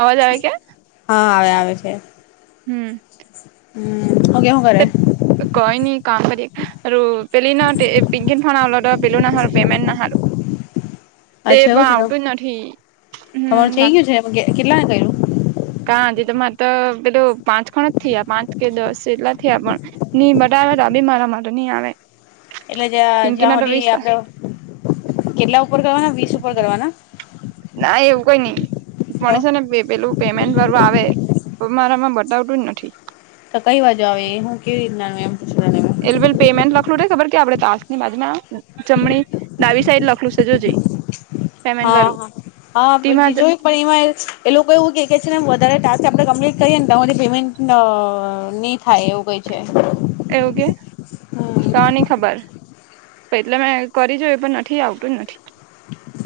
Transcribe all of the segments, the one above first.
અવાજ આવે કે હા આવે આવે છે હમ હમ ઓકે શું તે કરે કોઈ ની કામ કરીએ પેલુ પેલી ના તે એ પિન્કી નો ફોન આવેલો તો પેલુના હારુ પેમેન્ટ ના હારુ તે અચ્છા પણ એવું છે તો આવતું જ નથી હમ તમારું બા થઈ ગયું છે કેટલા કર્યું. કાજ તમારે તો પેલું પાંચ ખણ જ થયા પાંચ કે દસ એટલા થયા પણ નહી બધા ત બી મારા માટે નહી આવે. એટલે જ્યાં પિંકી જ્યાં ના તો વીસ સુધી આપડે કેટલા ઉપર કરવાના વીસ ઉપર કરવાના. ના એવું કઈ નઈ તો પણ છે ને પેલું પેમેન્ટ વાળું આવે તો મારામાં બતાવતું જ નથી. ત કઈ બાજુ કેવી રીતના આવે એમ. પૂછ એલેબેલ પેમેન્ટ લખલું રે ખબર કે આપડણે તાસ ની બાજુમાં જમણી ડાબી સાઈડ લખલું છે જો જે. હા હા હા તેમાં જ જોયુ પણ એમાં એ લોકો એવું કે કે વધારે ટાસ્ક આપડે કમ્પ્લીટ કરીએ ને તો હુધી પેમેન્ટ નહી થાય એવું કઈ છે. એવું કે તો ની ખબર એટલે મેં કરી જો પણ નથી આવતું જ નથી.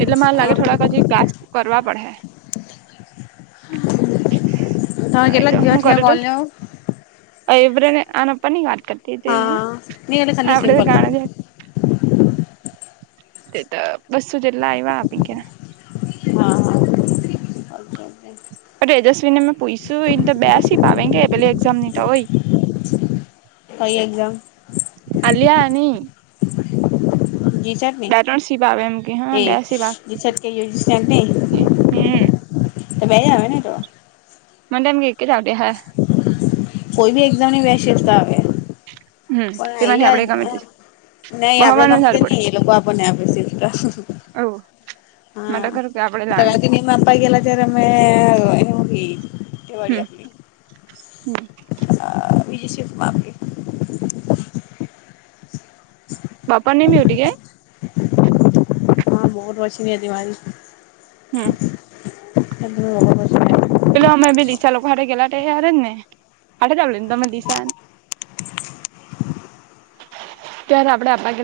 એટલે મને લાગે થોડાક હજી ક્લાસ કરવા પડે. તમે કેટલાક એટલે હું દિવસથી કરે કોલયો. આનપા ની વાત કરતી હતીને નહી એટલે ખાલી આપડે તો સિમ્પલ ગણ્યા. તે તો બસું જેટલા આવ્યા આપી કે. અચ્છા. એજસ્વી ને મેં પૂછશું એ તો બેસીપાવ કે પેલી એક્ઝામ ની તો હોય. કઈ એક્ઝામ અલિયાની. જીસાટ સીપ આવે એમ કે હા બે સીપ ને આવે હમ [unintelligible] તો બેયઆવેને તો મને તો એમ કે એક જ આવતી હે કોઈ બી એકદમની વસીતા આવે હમ તેમાંથી આપડે ગમે તે [unintelligible] નહી આપડે ભણવાનું ગમે તે સારું પડે નહી એ લોકો આપણને આપે છે એવું મેં તો કરું કે આપડે લાણી [unintelligible] તેવાળી હમ આપની આ [unintelligible] બાપાનેમ એવડી એ હા [unintelligible] વોશની એ દિવારી હમ્મ [unintelligible] અમે બી દિશા લોકો [unintelligible] ત્યારે આપડે આપમાં